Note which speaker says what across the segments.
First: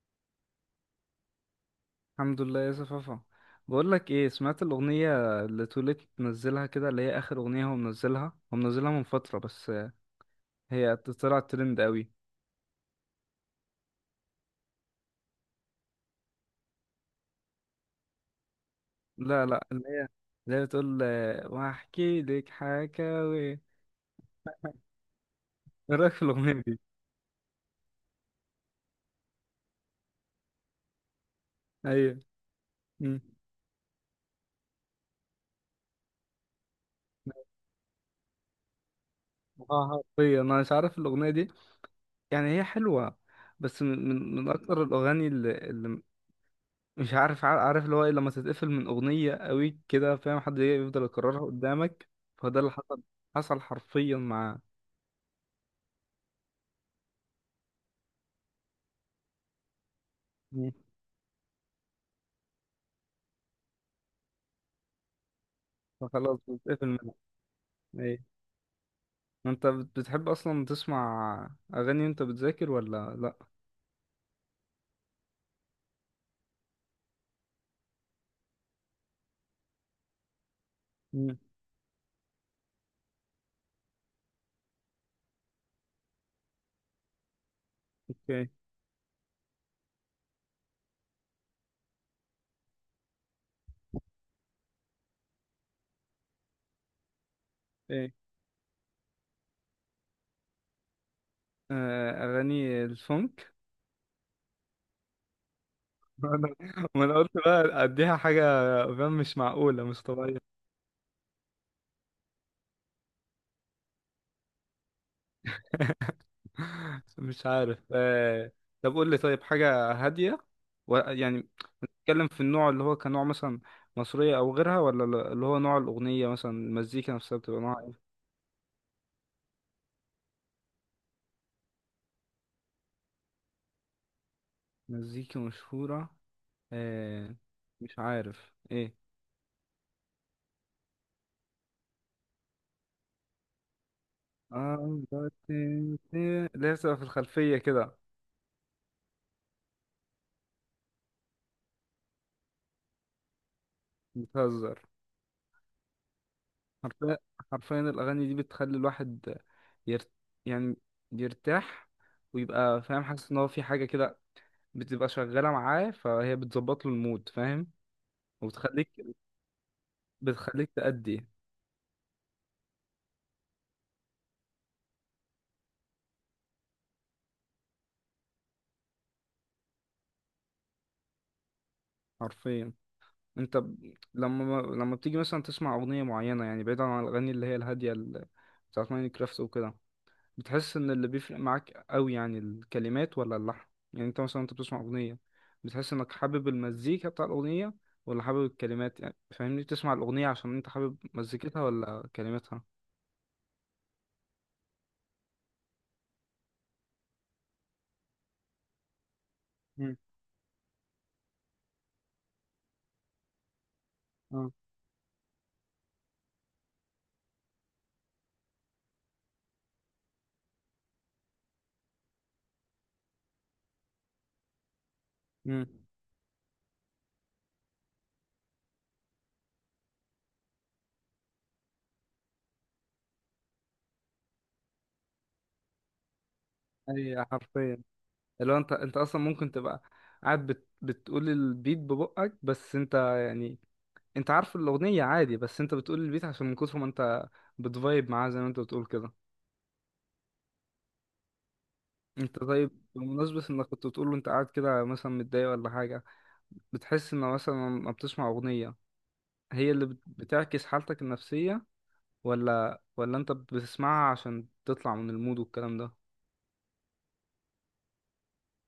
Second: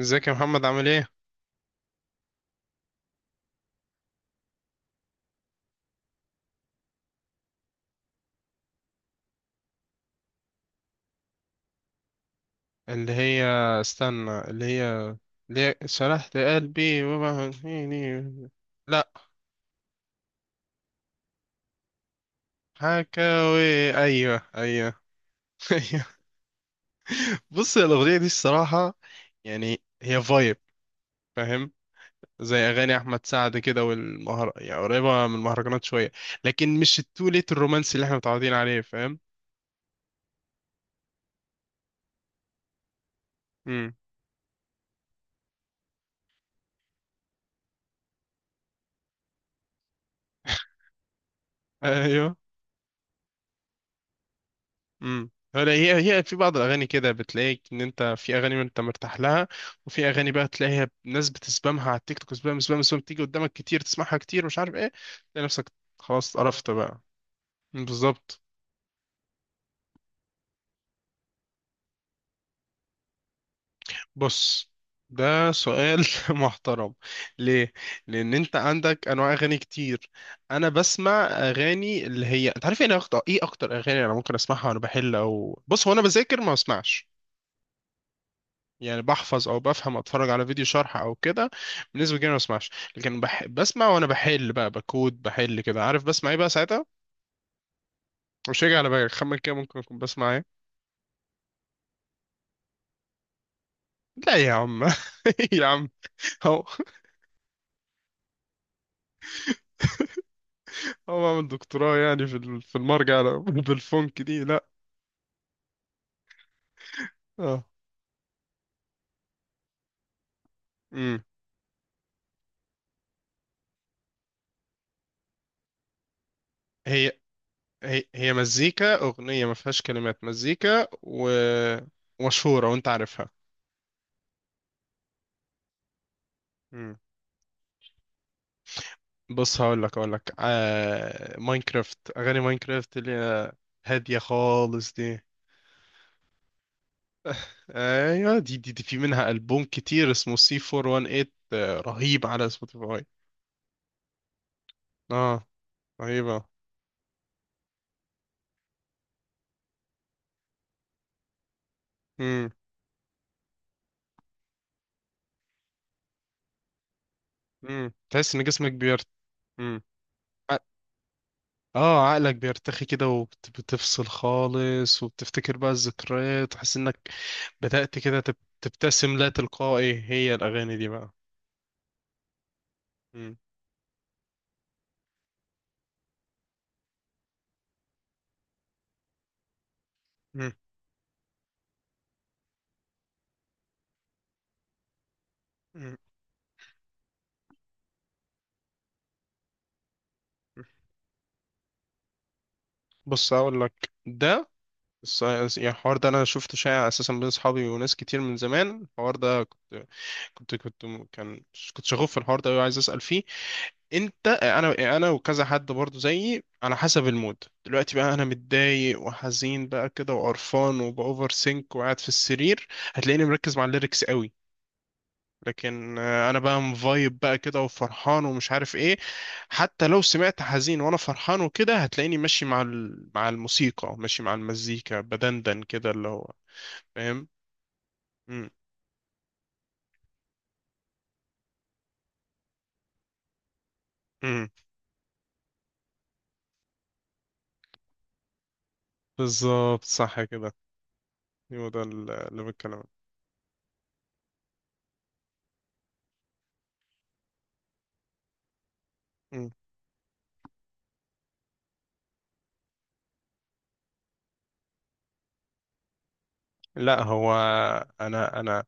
Speaker 1: ازيك يا محمد؟ عامل ايه؟
Speaker 2: الحمد لله يا صفافة. بقول لك ايه، سمعت الاغنيه اللي توليت منزلها كده، اللي هي اخر اغنيه هو منزلها هو منزلها من فتره بس؟ هي طلعت ترند قوي.
Speaker 1: اللي هي استنى اللي هي اللي هي شرحت قلبي وبهنيني؟ لا.
Speaker 2: لا اللي هي، اللي هي بتقول واحكي لك حكاوي؟ ايه
Speaker 1: حكاوي، ايوه ايوه. ايوه.
Speaker 2: رايك في الاغنيه دي؟
Speaker 1: بص، يا الاغنيه دي الصراحه، يعني هي فايب، فاهم؟
Speaker 2: ايوه.
Speaker 1: زي اغاني
Speaker 2: مم.
Speaker 1: احمد سعد كده، والمهر يعني قريبه من المهرجانات شويه. لكن مش التوليت الرومانسي اللي احنا متعودين عليه، فاهم؟
Speaker 2: اه حرفيا انا مش عارف الاغنيه دي. يعني هي حلوه، بس
Speaker 1: امم.
Speaker 2: من اكتر الاغاني اللي مش عارف عارف اللي هو ايه لما تتقفل من اغنيه قوي كده، فاهم؟ حد يفضل يكررها قدامك.
Speaker 1: ايوه.
Speaker 2: فده اللي حصل، حصل حرفيا مع
Speaker 1: امم. هلا، هي في بعض الاغاني كده بتلاقيك ان انت في اغاني ما انت مرتاح لها. وفي اغاني بقى
Speaker 2: مم.
Speaker 1: تلاقيها ناس بتسبامها على التيك توك، سبام سبام سبام، تيجي قدامك كتير، تسمعها كتير، مش عارف ايه. تلاقي نفسك خلاص
Speaker 2: فخلاص
Speaker 1: قرفت
Speaker 2: بتتقفل
Speaker 1: بقى.
Speaker 2: منها. ايه،
Speaker 1: بالظبط.
Speaker 2: انت بتحب اصلا تسمع اغاني وانت بتذاكر ولا لا؟
Speaker 1: بص، ده سؤال محترم. ليه؟ لان انت عندك انواع اغاني كتير. انا بسمع
Speaker 2: مم.
Speaker 1: اغاني اللي هي انت عارف ايه اكتر، ايه اكتر اغاني انا ممكن اسمعها وانا بحل. او بص، هو انا بذاكر ما بسمعش.
Speaker 2: اوكي.
Speaker 1: يعني بحفظ او بفهم، اتفرج على فيديو شرح او كده. بالنسبه لي ما بسمعش. لكن بسمع وانا بحل بقى، بكود، بحل كده، عارف بسمع ايه بقى ساعتها؟
Speaker 2: ايه؟
Speaker 1: مش هيجي على بالك، خمن كده ممكن اكون بسمع ايه.
Speaker 2: آه، اغاني الفونك.
Speaker 1: لا يا عم. يا عم. هو
Speaker 2: وأنا قلت بقى اديها حاجه، فاهم؟ مش معقوله، مش طبيعيه.
Speaker 1: هو عامل دكتوراه يعني في في المرجع؟ لا، بالفونك دي لا.
Speaker 2: مش
Speaker 1: اه.
Speaker 2: عارف. طب قول لي، طيب، حاجه هاديه
Speaker 1: امم.
Speaker 2: يعني بتتكلم في النوع اللي هو كنوع مثلا مصرية أو غيرها، ولا اللي هو نوع الأغنية، مثلا
Speaker 1: هي
Speaker 2: المزيكا نفسها بتبقى نوع
Speaker 1: هي
Speaker 2: إيه؟
Speaker 1: هي مزيكا اغنيه ما فيهاش كلمات، مزيكا ومشهوره وانت عارفها.
Speaker 2: مزيكا مشهورة. آه. مش عارف إيه.
Speaker 1: بص، هقول لك ماينكرافت، اغاني ماينكرافت اللي هي هاديه خالص
Speaker 2: آه،
Speaker 1: دي.
Speaker 2: اللي هي بتبقى في الخلفية كده.
Speaker 1: ايوه. دي في منها البوم كتير اسمه سي 418، رهيب على سبوتيفاي.
Speaker 2: بتهزر.
Speaker 1: اه رهيبه.
Speaker 2: حرفيا، حرفيا الأغاني دي بتخلي الواحد يرت... يعني يرتاح،
Speaker 1: امم.
Speaker 2: ويبقى فاهم، حاسس إن هو في حاجة كده بتبقى شغالة معاه، فهي بتظبط له المود، فاهم؟
Speaker 1: امم، تحس ان جسمك
Speaker 2: وبتخليك،
Speaker 1: بيرت. امم. ع-
Speaker 2: بتخليك تأدي.
Speaker 1: اه عقلك بيرتخي كده، وبتفصل خالص، وبتفتكر بقى الذكريات، وحاسس انك بدأت كده تبتسم لا تلقائي، هي الاغاني دي بقى.
Speaker 2: حرفيا.
Speaker 1: مم.
Speaker 2: انت لما بتيجي مثلا تسمع اغنيه معينه، يعني بعيدا عن الاغاني اللي هي الهاديه بتاعت ماينكرافت وكده،
Speaker 1: مم.
Speaker 2: بتحس ان اللي بيفرق معاك قوي يعني الكلمات ولا اللحن؟ يعني انت مثلا بتسمع اغنيه، بتحس
Speaker 1: مم.
Speaker 2: انك حابب المزيكا بتاع الاغنيه، ولا حابب الكلمات؟ يعني فاهمني، بتسمع الاغنيه عشان انت حابب مزيكتها ولا كلماتها؟
Speaker 1: بص اقول لك ده، بس يعني الحوار ده انا شفته شائع اساسا بين اصحابي وناس كتير من زمان. الحوار ده
Speaker 2: مم.
Speaker 1: كنت كنت كنت م- كان كنت شغوف في الحوار ده وعايز اسال فيه. انت
Speaker 2: اه.
Speaker 1: انا وكذا حد برضو زيي، على حسب المود. دلوقتي بقى انا متضايق وحزين بقى كده وقرفان وباوفر سينك وقاعد في السرير، هتلاقيني مركز مع الليركس قوي.
Speaker 2: امم.
Speaker 1: لكن انا بقى مفايب بقى كده وفرحان ومش عارف ايه، حتى لو سمعت حزين وانا فرحان وكده هتلاقيني ماشي مع مع الموسيقى، ماشي مع المزيكا، بدندن كده اللي هو،
Speaker 2: اي
Speaker 1: فاهم؟
Speaker 2: حرفيا.
Speaker 1: مم.
Speaker 2: اللي هو انت اصلا ممكن تبقى قاعد بتقول البيت ببقك بس انت يعني، انت
Speaker 1: مم.
Speaker 2: عارف الاغنيه عادي، بس انت بتقول البيت عشان من كتر ما انت بتفايب معاه زي ما انت بتقول كده.
Speaker 1: بالظبط صح كده، هو ده
Speaker 2: انت
Speaker 1: اللي
Speaker 2: طيب،
Speaker 1: بتكلم عنه.
Speaker 2: بمناسبة انك كنت بتقول له انت قاعد كده مثلا متضايق ولا حاجة، بتحس ان مثلا لما بتسمع اغنية،
Speaker 1: مم.
Speaker 2: هي اللي بتعكس حالتك النفسية، ولا انت بتسمعها عشان تطلع من المود والكلام ده؟
Speaker 1: لا، هو انا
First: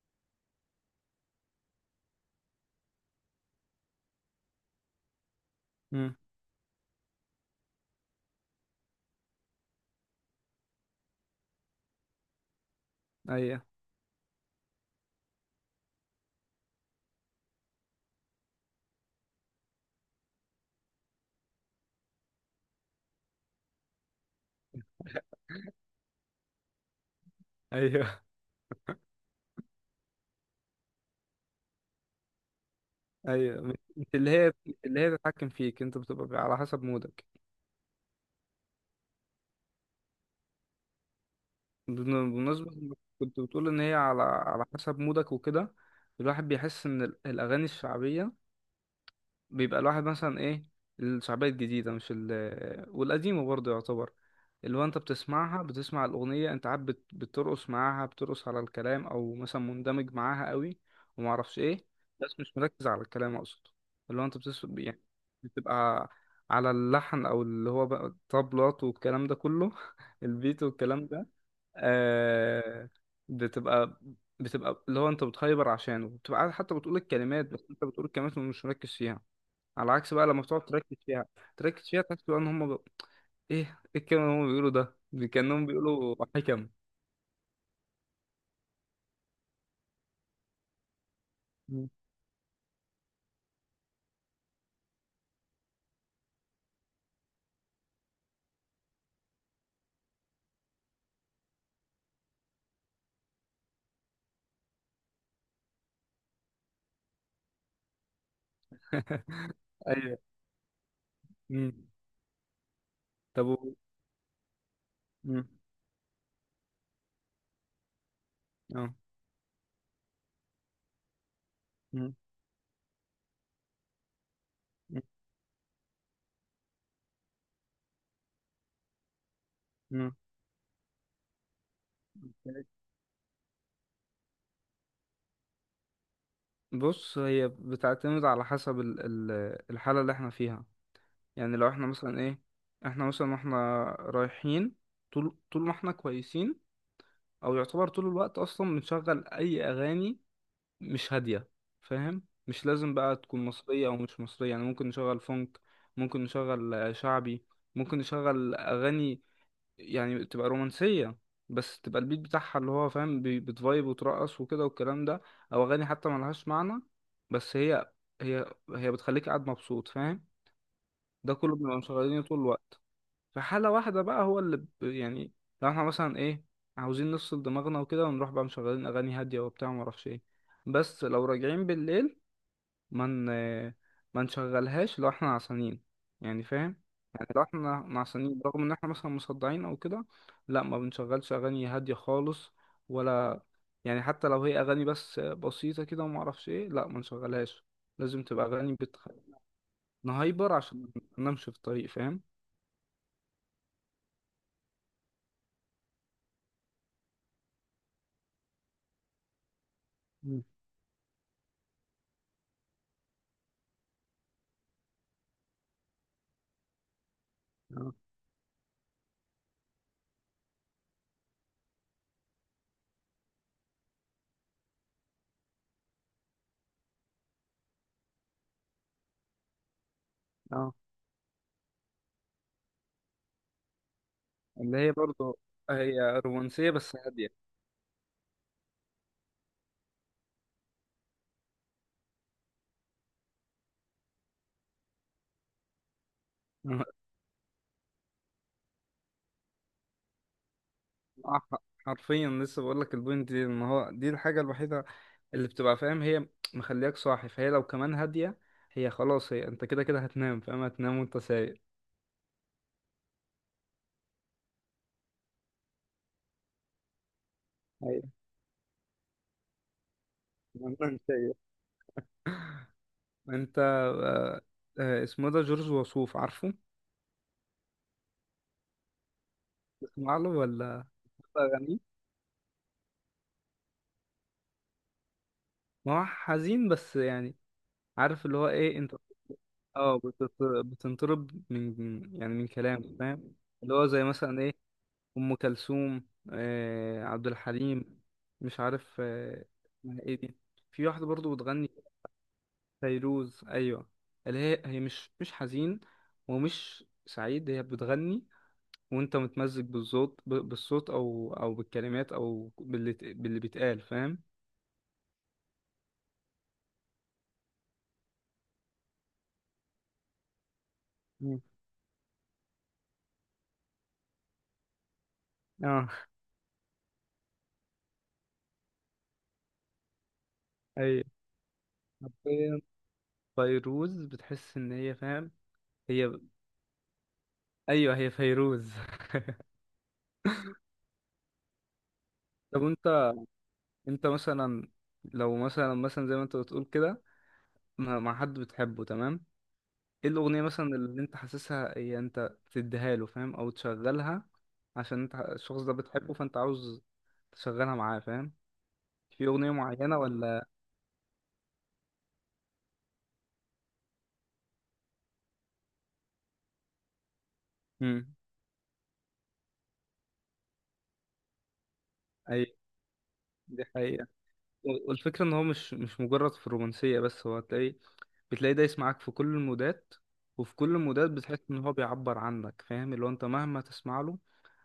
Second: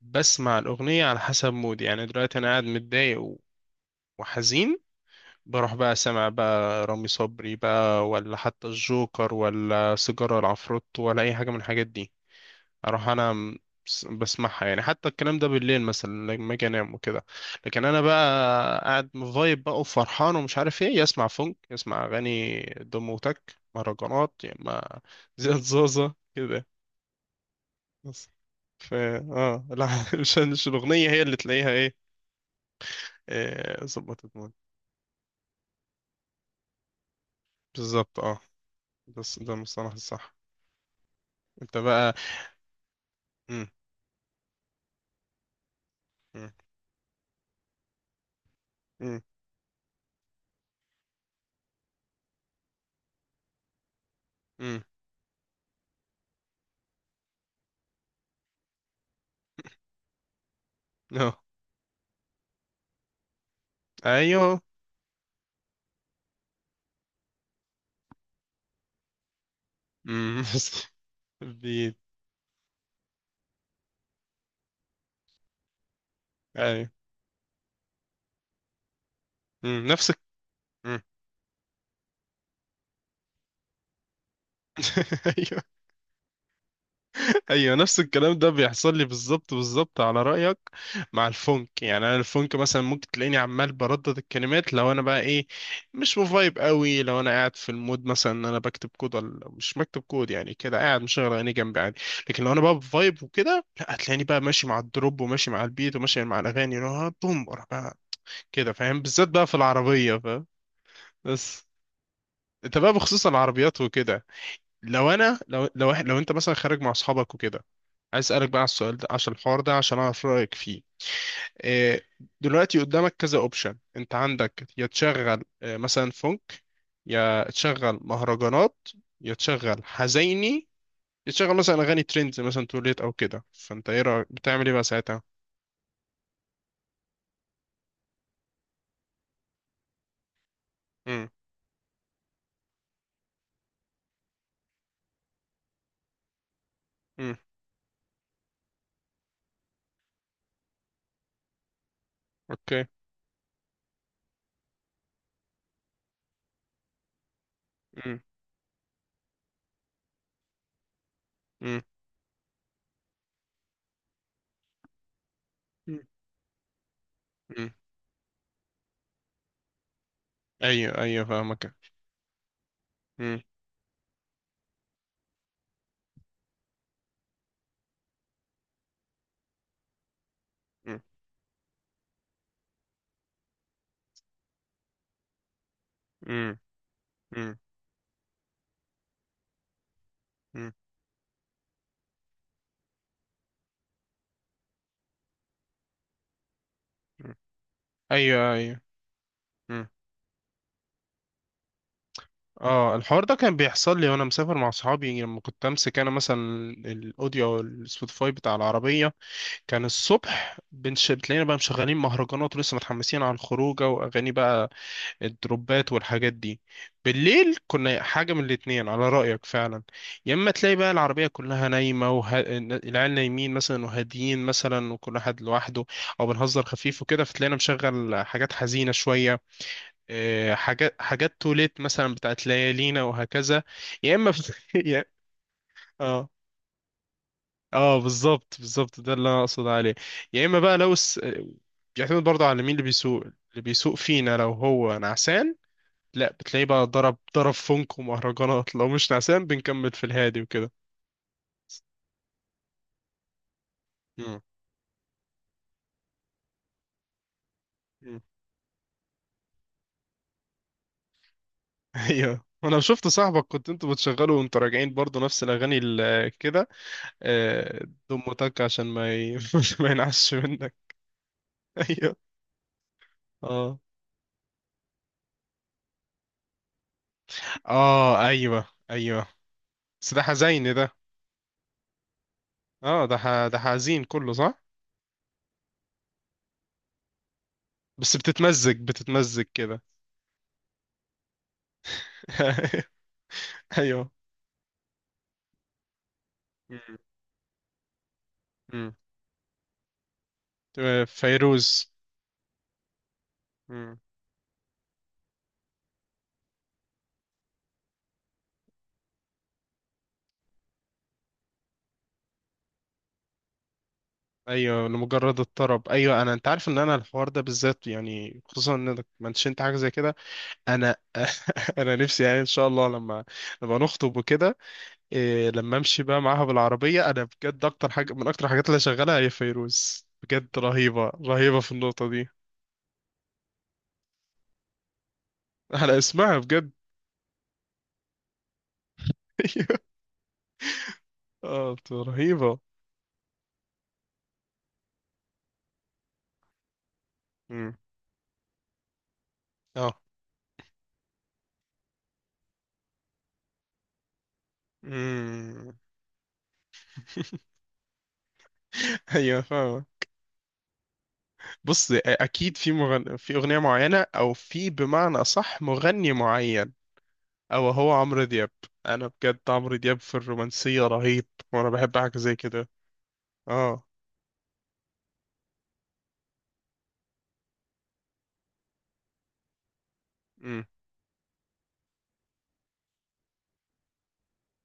Speaker 1: بسمع الاغنيه على حسب مودي. يعني دلوقتي انا قاعد متضايق و- وحزين، بروح بقى
Speaker 2: امم.
Speaker 1: سمع بقى رامي صبري بقى، ولا حتى الجوكر، ولا سيجاره العفروت، ولا اي حاجه من الحاجات دي. اروح انا م-
Speaker 2: ايوه.
Speaker 1: بسمعها يعني، حتى الكلام ده بالليل مثلا لما اجي انام وكده. لكن انا بقى قاعد مفايب بقى وفرحان ومش عارف ايه، يسمع فونك، يسمع اغاني دم وتك، مهرجانات، يا اما زياد زوزة كده.
Speaker 2: ايوه.
Speaker 1: بس، ف اه لا، مش الاغنيه هي اللي تلاقيها ايه.
Speaker 2: ايوه، مش
Speaker 1: إيه،
Speaker 2: مش اللي
Speaker 1: ظبطت مود.
Speaker 2: هي مش اللي هي تتحكم فيك، انت بتبقى على حسب مودك.
Speaker 1: بالظبط اه. بس ده المصطلح الصح. انت بقى.
Speaker 2: بمناسبة إنك كنت
Speaker 1: مم.
Speaker 2: بتقول إن هي على حسب مودك وكده، الواحد
Speaker 1: مم.
Speaker 2: بيحس إن الأغاني الشعبية،
Speaker 1: مم.
Speaker 2: بيبقى الواحد مثلا إيه، الشعبية الجديدة مش ال، والقديمة برضه يعتبر، اللي
Speaker 1: مم.
Speaker 2: هو أنت بتسمعها، بتسمع الأغنية أنت عاد بترقص معاها، بترقص على الكلام، أو مثلا مندمج معاها قوي
Speaker 1: آه.
Speaker 2: ومعرفش إيه، بس مش مركز على الكلام أقصد. اللي هو أنت
Speaker 1: ايوه.
Speaker 2: بتس، يعني بتبقى على اللحن، أو اللي هو بقى الطبلات والكلام ده كله،
Speaker 1: مم.
Speaker 2: البيت
Speaker 1: بس.
Speaker 2: والكلام ده.
Speaker 1: بي-
Speaker 2: آه، بتبقى، بتبقى اللي هو انت بتهايبر عشانه، بتبقى قاعد حتى
Speaker 1: ايوه.
Speaker 2: بتقول الكلمات، بس انت بتقول الكلمات ومش مركز فيها.
Speaker 1: مم،
Speaker 2: على
Speaker 1: نفس.
Speaker 2: عكس بقى لما بتقعد تركز فيها، تركز فيها تحس بقى ان هم بقى ايه، ايه الكلمه اللي هم بيقولوا ده،
Speaker 1: ايوه
Speaker 2: كانهم بيقولوا حكم.
Speaker 1: ايوه، نفس الكلام ده بيحصل لي بالظبط بالظبط على رايك. مع الفونك،
Speaker 2: مم.
Speaker 1: يعني انا الفونك مثلا ممكن تلاقيني عمال بردد الكلمات لو انا بقى ايه، مش مفايب قوي. لو انا قاعد في المود مثلا ان انا بكتب كود ولا مش بكتب كود، يعني كده قاعد مشغل عيني جنبي عادي. لكن لو انا بقى بفايب وكده، لا، هتلاقيني بقى ماشي مع الدروب وماشي مع البيت وماشي مع الاغاني اللي هو بوم ورا بقى كده، فاهم؟ بالذات بقى في العربيه،
Speaker 2: ايوه.
Speaker 1: فاهم؟ بس.
Speaker 2: مم.
Speaker 1: انت بقى، بخصوص
Speaker 2: طب
Speaker 1: العربيات وكده، لو انا
Speaker 2: مم.
Speaker 1: لو لو, إح- لو انت مثلا خارج مع اصحابك وكده، عايز اسالك بقى على
Speaker 2: اه.
Speaker 1: السؤال ده، عشان الحوار ده، عشان اعرف رايك فيه. إيه،
Speaker 2: مم.
Speaker 1: دلوقتي قدامك كذا اوبشن، انت عندك يا
Speaker 2: مم.
Speaker 1: تشغل مثلا فونك، يا تشغل مهرجانات، يا تشغل
Speaker 2: مم.
Speaker 1: حزيني، يا تشغل مثلا اغاني ترندز مثلا توليت او كده. فانت ايه رايك، بتعمل ايه بقى ساعتها؟
Speaker 2: بص، هي بتعتمد على حسب الحالة اللي احنا فيها.
Speaker 1: امم.
Speaker 2: يعني لو احنا مثلا ايه، احنا مثلا واحنا رايحين، طول ما احنا كويسين،
Speaker 1: امم.
Speaker 2: او يعتبر طول الوقت اصلا بنشغل اي اغاني مش هاديه، فاهم؟ مش
Speaker 1: اوكي.
Speaker 2: لازم بقى تكون مصريه او مش مصريه، يعني ممكن نشغل فونك، ممكن نشغل شعبي، ممكن
Speaker 1: امم.
Speaker 2: نشغل اغاني يعني تبقى رومانسيه،
Speaker 1: امم.
Speaker 2: بس تبقى البيت بتاعها اللي هو فاهم بتفايب وترقص وكده والكلام ده، او اغاني حتى ملهاش معنى، بس
Speaker 1: امم.
Speaker 2: هي، هي هي بتخليك قاعد مبسوط، فاهم؟
Speaker 1: ايوه ايوه
Speaker 2: ده كله
Speaker 1: فاهمك.
Speaker 2: بنبقى مشغلينه طول الوقت.
Speaker 1: امم.
Speaker 2: في حالة واحدة بقى هو اللي يعني لو احنا مثلا ايه، عاوزين نفصل دماغنا وكده ونروح بقى مشغلين أغاني هادية وبتاع ومعرفش ايه،
Speaker 1: امم.
Speaker 2: بس لو راجعين بالليل ما من... ما نشغلهاش لو احنا عصانين، يعني فاهم، يعني لو
Speaker 1: امم.
Speaker 2: احنا نعسانين رغم ان احنا مثلا مصدعين او كده، لا،
Speaker 1: امم.
Speaker 2: ما بنشغلش أغاني هادية خالص ولا، يعني حتى لو هي أغاني بس بسيطة كده ومعرفش ايه، لا، ما نشغلهاش، لازم تبقى
Speaker 1: ايوه
Speaker 2: أغاني
Speaker 1: ايوه.
Speaker 2: نهايبر عشان ما ننامش في الطريق، فاهم؟
Speaker 1: اه الحوار ده كان بيحصل لي وانا مسافر مع صحابي، لما كنت امسك انا مثلا الاوديو او السبوتيفاي بتاع العربيه، كان
Speaker 2: مم.
Speaker 1: الصبح بتلاقينا بقى مشغلين مهرجانات ولسه متحمسين على الخروجه، واغاني بقى الدروبات والحاجات دي. بالليل
Speaker 2: اه.
Speaker 1: كنا حاجه من الاتنين على رايك فعلا، يا اما تلاقي بقى العربيه كلها نايمه العيال نايمين مثلا وهاديين مثلا وكل واحد لوحده، او بنهزر خفيف وكده فتلاقينا مشغل حاجات حزينه شويه،
Speaker 2: اه.
Speaker 1: حاجات حاجات توليت مثلا بتاعت ليالينا وهكذا. يا اما
Speaker 2: اللي هي برضه هي
Speaker 1: اه
Speaker 2: رومانسية بس هادية.
Speaker 1: اه بالظبط بالظبط، ده اللي انا اقصد عليه. يا اما بقى بيعتمد برضه على مين اللي بيسوق. اللي بيسوق فينا لو هو نعسان، لا، بتلاقيه بقى ضرب ضرب فنك ومهرجانات. لو مش نعسان بنكمل في الهادي وكده.
Speaker 2: آه، حرفيا لسه بقول لك، البوينت دي ان هو دي
Speaker 1: مم.
Speaker 2: الحاجة الوحيدة اللي بتبقى فاهم هي مخلياك صاحي، فهي لو كمان
Speaker 1: مم.
Speaker 2: هادية، هي خلاص هي انت كده كده هتنام، فاهم؟ هتنام وانت سايق.
Speaker 1: ايوه انا شفت صاحبك كنت انتوا بتشغلوا وانتوا راجعين برضه نفس الاغاني كده،
Speaker 2: ايوه،
Speaker 1: دم وتك عشان ما ي... ما ينعش منك.
Speaker 2: انت سايق.
Speaker 1: ايوه.
Speaker 2: انت،
Speaker 1: اه.
Speaker 2: اسمه ده جورج وسوف، عارفه؟
Speaker 1: اه. ايوه ايوه. بس
Speaker 2: تسمع
Speaker 1: ده
Speaker 2: له
Speaker 1: حزين
Speaker 2: ولا؟
Speaker 1: ده.
Speaker 2: اغانيه،
Speaker 1: اه ده حزين كله صح.
Speaker 2: ما هو حزين، بس يعني
Speaker 1: بس
Speaker 2: عارف اللي هو
Speaker 1: بتتمزج
Speaker 2: ايه انت،
Speaker 1: بتتمزج كده.
Speaker 2: اه بتط، بتنطرب من يعني من كلامه، فاهم؟ اللي هو زي
Speaker 1: ايوه.
Speaker 2: مثلا ايه، ام كلثوم،
Speaker 1: مم.
Speaker 2: عبد الحليم، مش
Speaker 1: مم.
Speaker 2: عارف. اسمها ايه دي؟ في
Speaker 1: تمام،
Speaker 2: واحده برضو بتغني.
Speaker 1: فيروز.
Speaker 2: فيروز، ايوه.
Speaker 1: مم.
Speaker 2: اللي هي، هي مش حزين ومش سعيد، هي بتغني وانت متمزج بالصوت، بالصوت او بالكلمات، او باللي باللي بيتقال، فاهم؟
Speaker 1: ايوه، لمجرد الطرب. ايوه انا انت عارف ان انا الحوار ده بالذات، يعني خصوصا انك منشنت حاجه زي كده. انا
Speaker 2: مم.
Speaker 1: انا نفسي يعني، ان شاء الله لما نخطب وكده، إيه، لما
Speaker 2: اه.
Speaker 1: امشي بقى معاها بالعربيه، انا بجد اكتر حاجه من اكتر الحاجات اللي شغالها هي فيروز، بجد
Speaker 2: ايوه
Speaker 1: رهيبه رهيبه في النقطه دي.
Speaker 2: حرفيا، فيروز بتحس ان هي فاهم،
Speaker 1: على
Speaker 2: هي
Speaker 1: اسمها بجد.
Speaker 2: ايوه هي فيروز.
Speaker 1: ايوه. اه بتبقى رهيبة.
Speaker 2: طب انت، انت مثلا لو مثلا، مثلا زي ما انت بتقول كده
Speaker 1: مم.
Speaker 2: مع حد بتحبه، تمام؟
Speaker 1: اه.
Speaker 2: ايه الأغنية مثلا اللي انت حاسسها هي انت تديها له، فاهم؟ او تشغلها عشان انت الشخص
Speaker 1: مم.
Speaker 2: ده بتحبه، فانت عاوز تشغلها معاه، فاهم؟ في
Speaker 1: ايوه
Speaker 2: أغنية
Speaker 1: فاهمة.
Speaker 2: معينة ولا؟
Speaker 1: بص اكيد في في اغنية معينة او في بمعنى صح مغني معين، او هو
Speaker 2: امم.
Speaker 1: عمرو دياب. انا بجد عمرو دياب في الرومانسية رهيب، وانا بحب حاجة زي
Speaker 2: اي،
Speaker 1: كده.
Speaker 2: دي
Speaker 1: اه.
Speaker 2: حقيقة. والفكرة ان هو مش مجرد في الرومانسية بس، هو هتلاقي، بتلاقي دايس معاك في كل المودات، وفي
Speaker 1: مم.
Speaker 2: كل المودات بتحس ان هو بيعبر عنك، فاهم؟ اللي هو انت مهما تسمع له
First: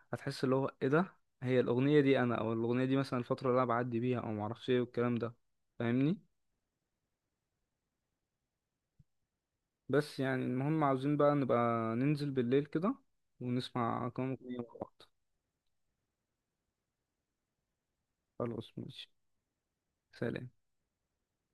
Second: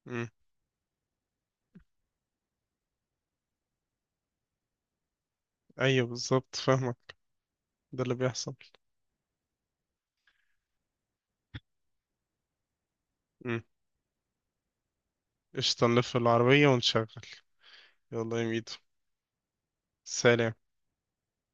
Speaker 1: مم.
Speaker 2: هتحس اللي هو ايه ده، هي الأغنية دي انا، او الأغنية دي مثلا الفترة اللي انا بعدي بيها او معرفش ايه والكلام ده،
Speaker 1: ايوه
Speaker 2: فاهمني؟
Speaker 1: بالظبط فاهمك، ده اللي بيحصل.
Speaker 2: بس يعني المهم، عاوزين بقى نبقى ننزل بالليل كده
Speaker 1: مم.
Speaker 2: ونسمع كام أغنية مع بعض.
Speaker 1: قشطة، نلف العربية ونشغل. يلا يا ميدو.
Speaker 2: خلاص، ماشي. سلام.
Speaker 1: سلام.